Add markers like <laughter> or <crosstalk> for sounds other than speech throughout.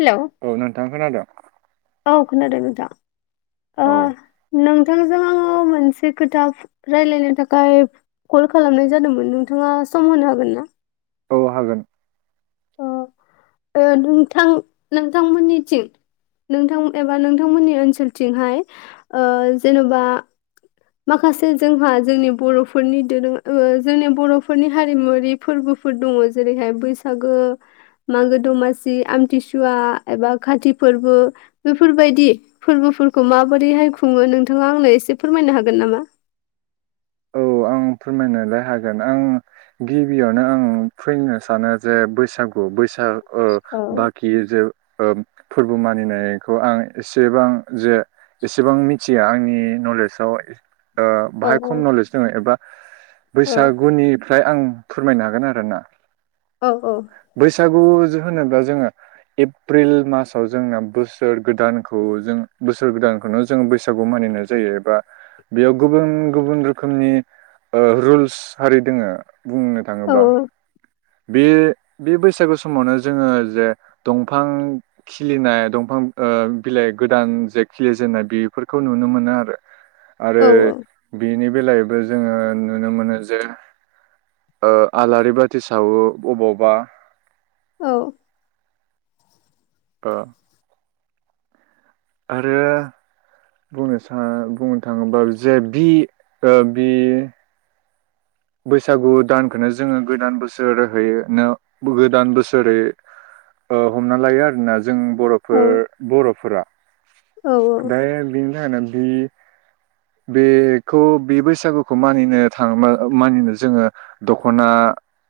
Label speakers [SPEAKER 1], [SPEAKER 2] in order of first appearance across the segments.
[SPEAKER 1] Hello
[SPEAKER 2] औ नोंथां खोनादों
[SPEAKER 1] औ खोनादों नोंथां अ
[SPEAKER 2] औ
[SPEAKER 1] नों नोंथांजों आङो मोनसे खोथा रायलायनो थाखाय कल खालामनाय जादोंमोन नोंथाङा सम होनो हागोन ना
[SPEAKER 2] औ हागोन
[SPEAKER 1] ओ नोंथां नोंथांमोननिथिं नोंथां एबा नोंथांमोननि ओनसोलथिंहाय ओ जेन'बा माखासे जोंहा जोंनि बरफोरनि दोरोङारि जोंनि बरफोरनि हारिमुवरारि फोरबोफोर दङ जेरैहाय बैसागु मागो दमासि आमथिसुवा एबा खाति फोरबो बेफोरबायदि फोरबोफोरखौ माबोरैहाय खुङो नोंथाङा आंनो एसे फोरमायनो हागोन हागोन नामा
[SPEAKER 2] औ आं फोरमायनोलाय हागोन आं गिबियावनो आं फैनो सानो जे बैसागु बैसा ओ
[SPEAKER 1] औ
[SPEAKER 2] बाखि जे। ओ फोरबो मानिनायखौ आं एसेबां जे एसेबां मिथिया आंनि नि नलेसाव ओ
[SPEAKER 1] औ
[SPEAKER 2] बाहाय खम नलेस दङ एबा
[SPEAKER 1] औ
[SPEAKER 2] बैसागुनि फ्राय आं फोरमायनो हागोन आरो ना
[SPEAKER 1] औ औ
[SPEAKER 2] बैसागु होनोब्ला जोंङो एप्रिल मासाव जोंना बोसोर गोदानखौ जों बोसोर गोदानखौनो जोंङो बैसागु मानिनाय जायो एबा बेयाव गुबुन गुबुन रोखोमनि रुल्स आरि दंङ बुंनो
[SPEAKER 1] औ
[SPEAKER 2] थाङोब्ला। बे बे बैसागु समावनो जोंङो जे दंफां खिलिनाय दंफां ओ बिलाइ गोदान जे खिलिजेननाय बेफोरखौ नुनो मोनो आरो आरो
[SPEAKER 1] औ
[SPEAKER 2] बेनि <unintelligible> जोंङो नुनो मोनो जे ओ आलारि बाथि सावो अबावबा
[SPEAKER 1] औ
[SPEAKER 2] ओ आरो बुंनो सा बुंनो थाङोबा जे बि ओ बि बैसागु दानखौनो जोंङो गोदान बोसोर <unintelligible> गोदान बोसोरै ओ हमना लायो आरोना जों बरफोर बरफोरा
[SPEAKER 1] औ
[SPEAKER 2] दा बिनि थाखायनो जि बेखौ बे बैसागुखौ मानिनो थाङोब्ला मानिनो जोंङो दखना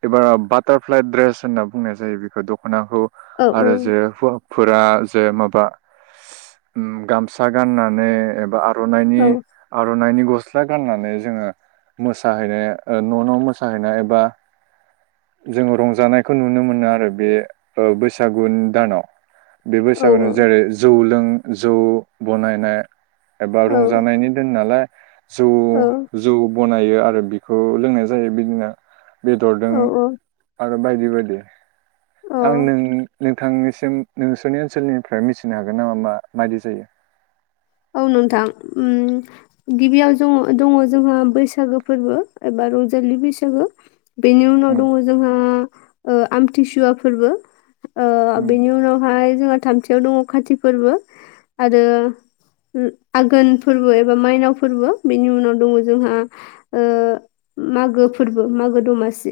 [SPEAKER 2] एबा बाटारफ्लाइ ड्रेस होनना बुंनाय जायो बेखौ दख खनाखौ
[SPEAKER 1] औ
[SPEAKER 2] आरो जे हौवाफोरा ओ माबा उम गामसा गाननानै एबा रनायनि
[SPEAKER 1] औ
[SPEAKER 2] आरनाइनि गस्ला गाननानै जोंङो मोसाहैनाय न न मोसाहैनाय एबा जोंङो रंजानायखौ नुनो मोनो आरो बे ओ बैसागु दानाव। बे बैसागुआव जेरै जौ लों जौ बानायनाय एबा रंजानायनि नालाय जौ जौ बानायो आरो बिखौ लोंनाय जायो बिदिनो बेदरदों
[SPEAKER 1] औ औ
[SPEAKER 2] आ बायदि बायदि
[SPEAKER 1] औ
[SPEAKER 2] आं नों। नोंथांनिसिम नोंसोरनि ओनसोलनिफ्राय मिथिनो हागोन नामा मा मायदि जायो।
[SPEAKER 1] औ नोंथां ओ गिबियाव जङ दङ जोंहा बैसागो फोरबो एबा रंजालि बैसागो। बेनि उनाव
[SPEAKER 2] उम
[SPEAKER 1] दङ जोंहा ओ आमथिसुवा फोरबो। ओ
[SPEAKER 2] उम
[SPEAKER 1] बेनि उनावहाय जोंहा थामथियाव दङ काति फोरबो आरो। आघोन फोरबो एबा माइनाव फोरबो बेनि उनाव दङ जोंहा ओ मागो फोरबो मागो दमासि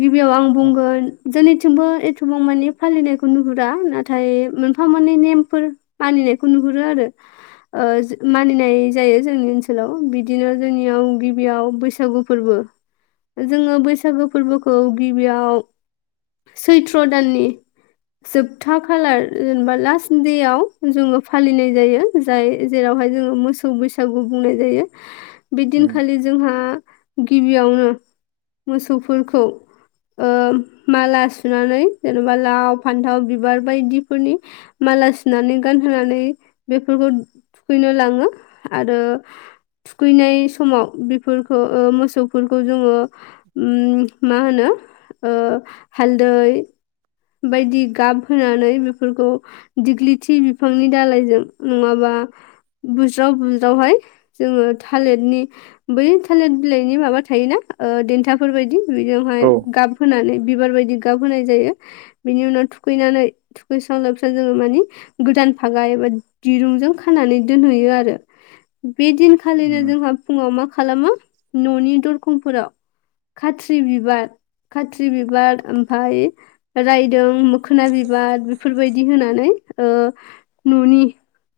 [SPEAKER 1] गिबियाव आं बुंगोन जोंनिथिंबो। एथबां माने फालिनायखौ नुहुरा नाथाय मोनफा मोननै नेमफोर मानिनायखौ नुहुरो आरो। ओ मानिनाय जायो जोंनि ओनसोलाव बिदिनो जोंनियाव गिबियाव बैसागु फोरबो जोङो बैसागु फोरबोखौ गिबियाव सैथ्र' दाननि जोबथा खालार जेनेबा लास्ट देयाव जोङो फालिनाय जायो जाय। जेरावहाय जोङो मोसौ बैसागु बुंनाय जायो।
[SPEAKER 2] उम
[SPEAKER 1] बिदिनखालि जोंहा गिबियावनो मोसौफोरखौ ओ माला सुनानै जेनेबा लाव फान्थाव बिबार बायदिफोरनि माला सुनानै गानहोनानै बेफोरखौ थुखैनो लाङो आरो थुखैनाय समाव बेफोरखौ मोसौफोरखौ जोङो मा होनो ओ हालदै बायदि गाब होनानै बेफोरखौ दिग्लिथि बिफांनि दालायजों नङाबा बुज्राव बुज्रावहाय जोङो थालिरनि बै थालिर बिलाइनि माबा थायोना देन्थाफोरबायायदि बिदियावहाय
[SPEAKER 2] औ
[SPEAKER 1] गाब होनानै बिबार बायदि गाब होनाय जायो बिनि उनाव थुखैनानै थुखैस्रां लोबस्रां जोङो मानि गोदान फागा एबा दिरुंजों खानानै दोनहैयो आरो। बे दिनखालिनो
[SPEAKER 2] उम
[SPEAKER 1] जोंहा फुङाव मा मा खालामो न'नि दरखमफोराव खात्रि बिबार खाथ्रि बिबार ओमफाय रायदों मोखोना बिबार बेफोरबायदि होनानै ओ न'नि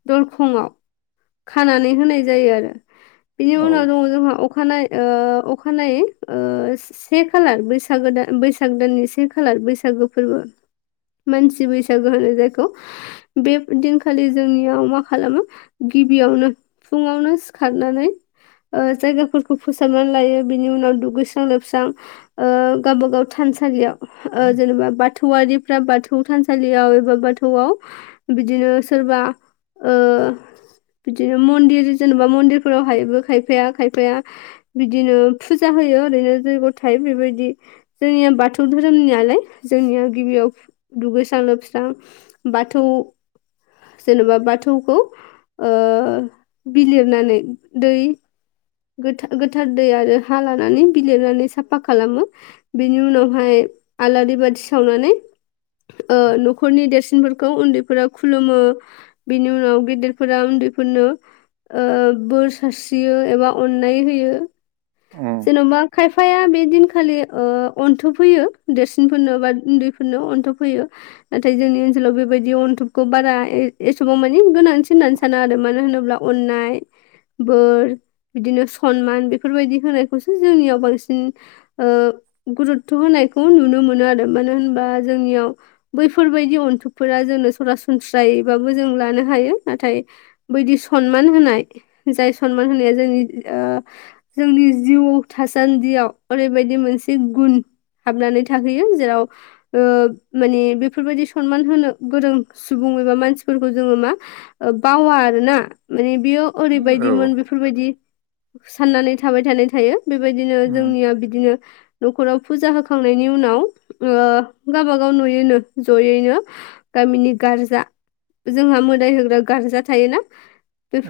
[SPEAKER 1] दरखंआव। खानानै होनाय जायो आरो। बिनि
[SPEAKER 2] औ
[SPEAKER 1] उनाव दङ जोंहा अखानायै ओ अखानायै से खालार बैसागो दान बैसागो दाननि से खालार बैसागो फोरबो मानसि बैसागो होनो जायखौ बे दिनखालि जोंनियाव मा खालामो। गिबियावनो फुङावनो सिखारनानै जायगाफोरखौ फोसाबनानै लायो बिनि उनाव दुगैस्रां लोबस्रां गावबागाव ओ थानसालियाव जेनेबा बाथौआरिफ्रा बाथौ थानसालियाव एबा बाथौआव बिदिनो सोरबा ओ बिदिनो मन्दिर जेनेबा मन्दिरफोराव हायोबो खायफाया खायफाया बिदिनो फुजा होयो ओरैनो जैग'थाय बेबायदि जोंनिया बाथौ धोरोमनियालाय जोंनिया गिबियाव दुगैस्रां लोबस्रां बाथौ जेनेबा बाथौखौ ओ बिलिरनानै दै गोथा गोथार दै आरो हा लानानै बिलिरनानै साफा खालामो बेनि उनावहाय आलारि बाथि सावनानै ओ न'खरनि देरसिनफोरखौ उन्दैफोरा खुलुमो बेनि उनाव गेदेरफोरा उन्दैफोरनो ओ बोर सारस्रियो एबा अननाय होयो
[SPEAKER 2] उम
[SPEAKER 1] जेन'बा खायफाया बे दिनखालि ओ अनथुब होयो देरसिनफोरनो बा उन्दैफोरनो अनथोब होैयो नाथाय जोंनि ओनसोलाव बेबायदि अनथुबखौ बारा एसेबां मानि गोनांसि होननानै साना आरो मानो होनोब्ला अननाय बोर बिदिनो सनमान बेफोरबायदि होनाय। खौसो जोंनियाव बांसिन ओ गुरुतथ' होनायखौ नुनो मोनो आरो मानो होनबा जोंनियाव बैफोरबायायदि अनथुबफोरा जोंनो सरासनस्रायैबाबो जों लानो हायो नाथाय बैदि सनमान होनाय जाय सनमान होनाया जोंनि ओ जोंनि। जिउ थासान्दियाव ओरैबायदि मोनसे गुन हाबनानै थाहैयो जेराव ओ माने बेफोरबायदि सनमान होनो गोरों सुबुं एबा मानसिफोरखौ जोङो मा बावा आरो ना माने बेयो
[SPEAKER 2] औ
[SPEAKER 1] ओरैबायदिमोन बेफोरबायदि साननानै थाबाय थानाय। थायो। बेबायदिनो
[SPEAKER 2] उम
[SPEAKER 1] जोंनिया बिदिनो। न'खराव फुजा होखांनायनि उनाव ओ गाबागाव नुयोनो जयैनो गामिनि गार्जा जोंहा मोदाय होग्रा गारजा थायोना।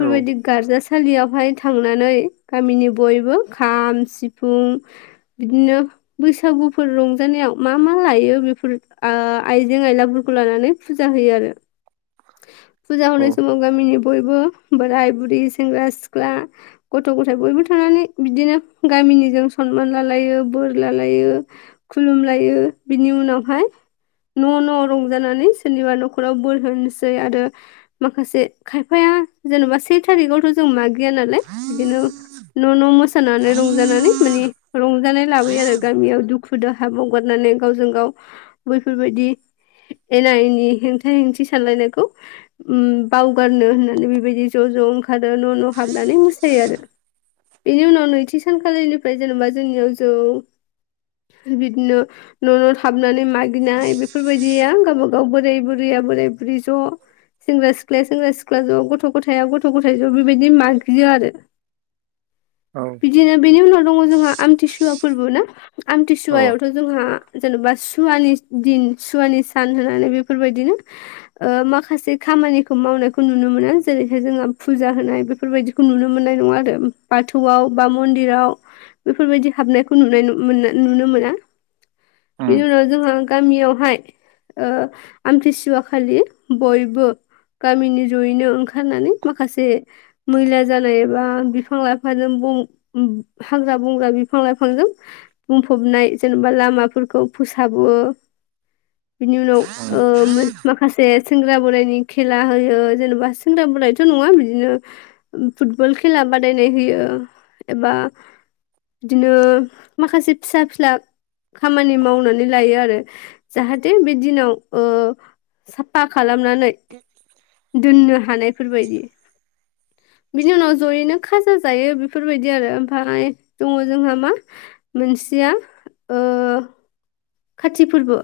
[SPEAKER 2] औ
[SPEAKER 1] गारजा सालियाव। हाय थांनानै गामिनि बयबो खाम सिफुं बिदिनो बैसागुफोर रंजानायाव मा मा लायो बेफोर ओ आइजें आइलाफोरखौ लानानै फुजा होयो आरो। फुजा होनाय
[SPEAKER 2] औ
[SPEAKER 1] समाव गामिनि बयबो बोराय बुरि सेंग्रा सिख्ला गथ' गथाय बयबो थांनानै बिदिनो गामिनिजों सनमान लालायो बोर लालायो खुलुमलायो बिनि उनावहाय न' न' रंजानानै सोरनिबा न'खराव बोर होनोसै आरो माखासे खायफाया जेनेबा से थारिकयावथ' जों माग गैयानालाय बिदिनो न' न' मोसौ होनानै रंजानानै माने रं जानाय लाबोयो आरो गामियाव दु खु दाहा बावगारनानै गावजों गाव बैफोरबायदि एना एनि हेंथा हेंथि सानलायनायखौ उम बावगारनो होननानै बेबायदि ज' ज' ओंखा रो न' न' हाबनानै मोसायो आरो। बिनि उनाव आव नैथि सानखालिनिफाय जेनबा जोंनियाव जौ बिदिनो न' न' हाब नानै मागिनाय बेफोरबायदिया गावबा गाव बोराय बुरै बुरै बोरै बुरि ज' सेंग्रा सिख्लाया सेंग्रा सिख्ला ज' गथ' गथाया गथ' गथा इ ज' बिबायदि मानगियो आरो।
[SPEAKER 2] औ
[SPEAKER 1] बिदिनो बिनि उनाव दङ जोंहा आमथिसुवा फोरबो ना।
[SPEAKER 2] औ
[SPEAKER 1] आमथिसुवायावथ' जोंहा जेन'बा सुवानि दिन सुवानि सान होनानै बेफोरबायदिनो ओ माखासे खामानिखौ मावनायखौ नुनो मोनो जेरैहाय जोङो फुजा होनाय बेफोरबायदिखौ नुनो मोननाय नङा आरो बाथौआव बा मन्दिराव बेफोरबादि हाबनायखौ नुनाय नु मोनना नुनो मोना। बिनि
[SPEAKER 2] उम
[SPEAKER 1] उनाव जोंहा गामियावहाय ओ आमतिसुवा खालि बयबो गामिनि जयैनो ओंखारनानै माखासे मैला जानाय एबा बिफां लाइफांजों बुं उम हाग्रा बंग्रा बिफां लाइफांजों बुंफबनाय जेनबा लामाफोरखौ फोसाबो। बिनि उनाव
[SPEAKER 2] उम
[SPEAKER 1] ओ माखासे सेंग्रा बोरायनि खेला होयो जेन'बा सेंग्रा बोरायथ' नङा बिदिनो फुटबल खेला बादायनाय होयो। एबा बिदिनो माखासे फिसा फिला खामानि मावनानै लायो आरो जाहाथे बे दिनाव ओ साबफा खालामनानै दोननो हानायफोरबायदि। बिनि उनाव जयैनो खाजा जायो बेफोर -' बेफोरबायदि आरो ओमफाय दङ जोंहा मा मोनसेया ओ खाथि फोरबो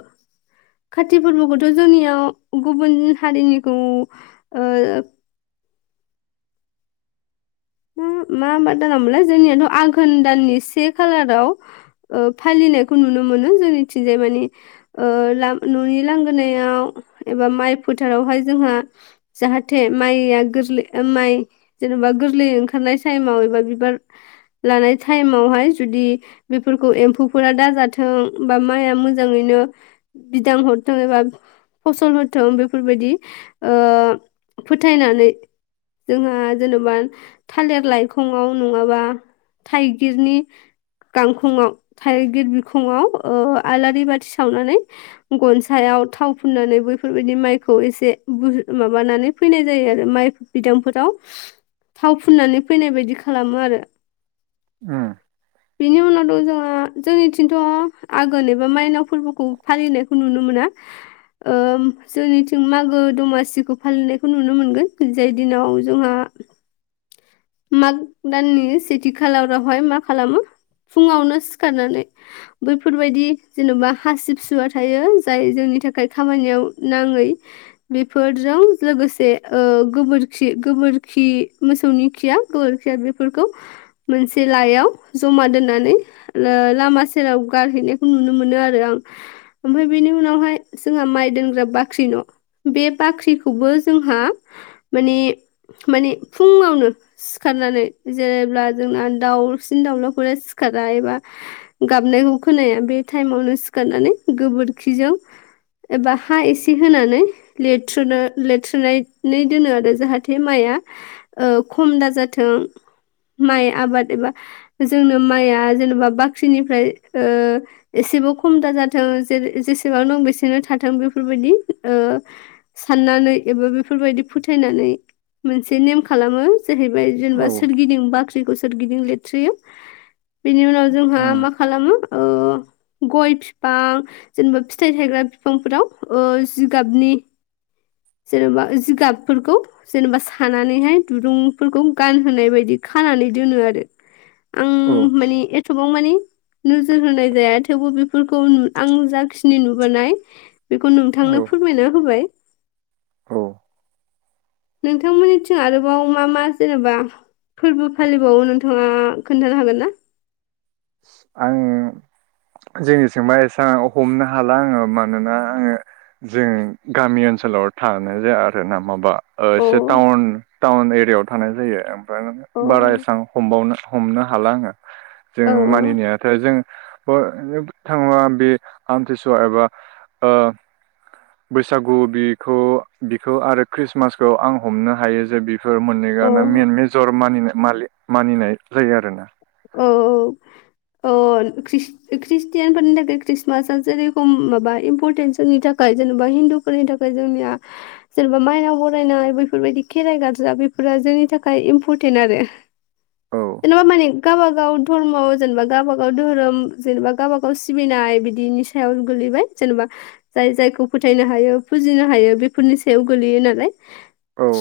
[SPEAKER 1] काति फोरबोखौथ' जोंनियाव गुबुन हारिनिखौ ओ मा मा मा दानावमोनलाय जोंनियाथ' आघोन दाननि से खालाराव ओ फालिनायखौ नुनो मोनो जोंनिथिंजाय मानि ओ लाम न'नि लांगोनायाव एबा माइ फोथारावहाय जोंहा जाहाथे माइया गोरलै माइ जेनेबा गोरलै ओं खारनाय टाइमाव एबा बिबार लानाय टाइमावहाय जुदि बेफोरखौ एम्फौफोरा दाजाथों बा माइआ मोजाङैनो बिदां हरथों एबा फसल होथों बेफोरबायदि ओ फोथायनानै जोंहा जेन'बा थालिर लाइखङआव नङाबा थाइगिरनि गांखंआव थाइगिर बिखङाव ओ आलारि बाथि सावनानै गनसायाव थाव फुननानै बैफोरबायदि माइखौ एसे बोहो माबानानै फैनाय जायो आरो माइ बिदांफोराव थाव फुननानै फैनाय बायदि खालामो आरो।
[SPEAKER 2] उम
[SPEAKER 1] बिनि उ दं जोंहा जोंनिथिंथ' आघोन एबा मायनाव फोरबोखौ फालिनायखौ नुनो मोना जोंनिथिं मागो दमासिखौ फालिनायखौ नुनो मोनगोन जाय दिनाव जोंहा माग दाननि सेथि खालारावहाय मा खालामो फुङावनो सिखारनानै बैफोरबायदि जेन'बा हासिब सुवा थायो जाय जोंनि थाखाय खामानियाव नाङै बेफोरजों लोगोसे गोबोरखि गोबोरखि मोसौनि खिया गोबोरखिया बेफोरखौ मोनसे लायाव जमा दोननानै लामा सेराव गारहैनायखौ नुनो मोनो आरो आं ओमफ्राय बेनि उनावहाय जोंहा माइ दोनग्रा बाख्रि न' बे बाख्रिखौबो जोंहा माने माने फुङावनो सिखारनानै जेब्ला जोंना दाउसिन दाउलाफोरा सिखारा एबा गाबनायखौ खोनाया बे टाइमावनो सिखारनानै गोबोरखिजों एबा हा एसे होनानै लेथ्रोनो लेथ्रोनानै दोनो आरो जाहाथे माइआ खम दाजाथों माइ आबाद एबा जोंनो माइआ जेनेबा बाख्रिनिफ्राय एसेबां खम दाजाथों जै जेसेबां दं बेसेनो थाथों बेफोरबायदि साननानै एबा बेफोरबायदि फोथायनानै मोनसे नेम खालामो। जाहैबाय
[SPEAKER 2] औ
[SPEAKER 1] जेनेबा सोरगिदिं बाख्रिखौ सोरगिदिं लेथ्रेयो बिनि उनाव जोंहा
[SPEAKER 2] उम
[SPEAKER 1] मा खालामो गय बिफां जेनेबा फिथाइ थायग्रा बिफांफोराव जिगाबनि जेनेबा जिगाबफोरखौ जेनेबा सानानैहाय दुरुं फोरखौ गानहोनाय बायदि खानानै दोनो आरो आं
[SPEAKER 2] औ
[SPEAKER 1] माने एथबां मानि नोजोर होनाय जाया थेवबो बेफोरखौ नु आं जाखिनि नुबोनाय बेखौ नोंथांनो
[SPEAKER 2] औ
[SPEAKER 1] फोरमायना होबाय।
[SPEAKER 2] औ
[SPEAKER 1] नोंथांमोननिथिं आरोबाव मा मा जेनेबा फोरबो फालिबावो नोंथाङा खोन्थानो हागोन ना?
[SPEAKER 2] आङो जोंनि सिं मा आयसा हमनो हाला आङो मानोना आङो जों गामि ओनसोलाव थानाय जाया आरो ना माबा
[SPEAKER 1] अ
[SPEAKER 2] एसे टाउन टाउन‌ ए जायाव थानाय जायो। बारा
[SPEAKER 1] औ
[SPEAKER 2] बारा एसां हमाबावनो हमनो हाला आङो जों मानिनायाथ जों थांबा बे आमथिसुवा एबा बैसागु बिखौ बिखौ आरो ख्रिस्टमासखौ आं हमनो हायो जे सोर मोननै
[SPEAKER 1] औ
[SPEAKER 2] गाना मेन मेजर मानिनो मानिनाय जायो आरोना
[SPEAKER 1] औ औ औ ख्रिस्टियानफोरनि थाखाय खृस्टमासआ जेरेखम माबा इम्परटेन जोंनि थाखाय जेनेबा हिन्दुफोरनि थाखाय जोंनिया जेनेबा मायनाव बरायनाय बैफोरबायदि खेराइ गाजा बेफोरा जोंनि थाखाय इम्परटेन्ट आरो
[SPEAKER 2] औ
[SPEAKER 1] जेनबा माने गावबागाव धर्म जेनेबा गावबागाव धोरोम जेनेबा गावबागाव सिबिनाय बिदिनि सायाव गोलैबाय जेनेबा जाय जायखौ फोथायनो हायो फुजिनो हायो बेफोरनि सायाव गोलैयो नालाय।
[SPEAKER 2] औ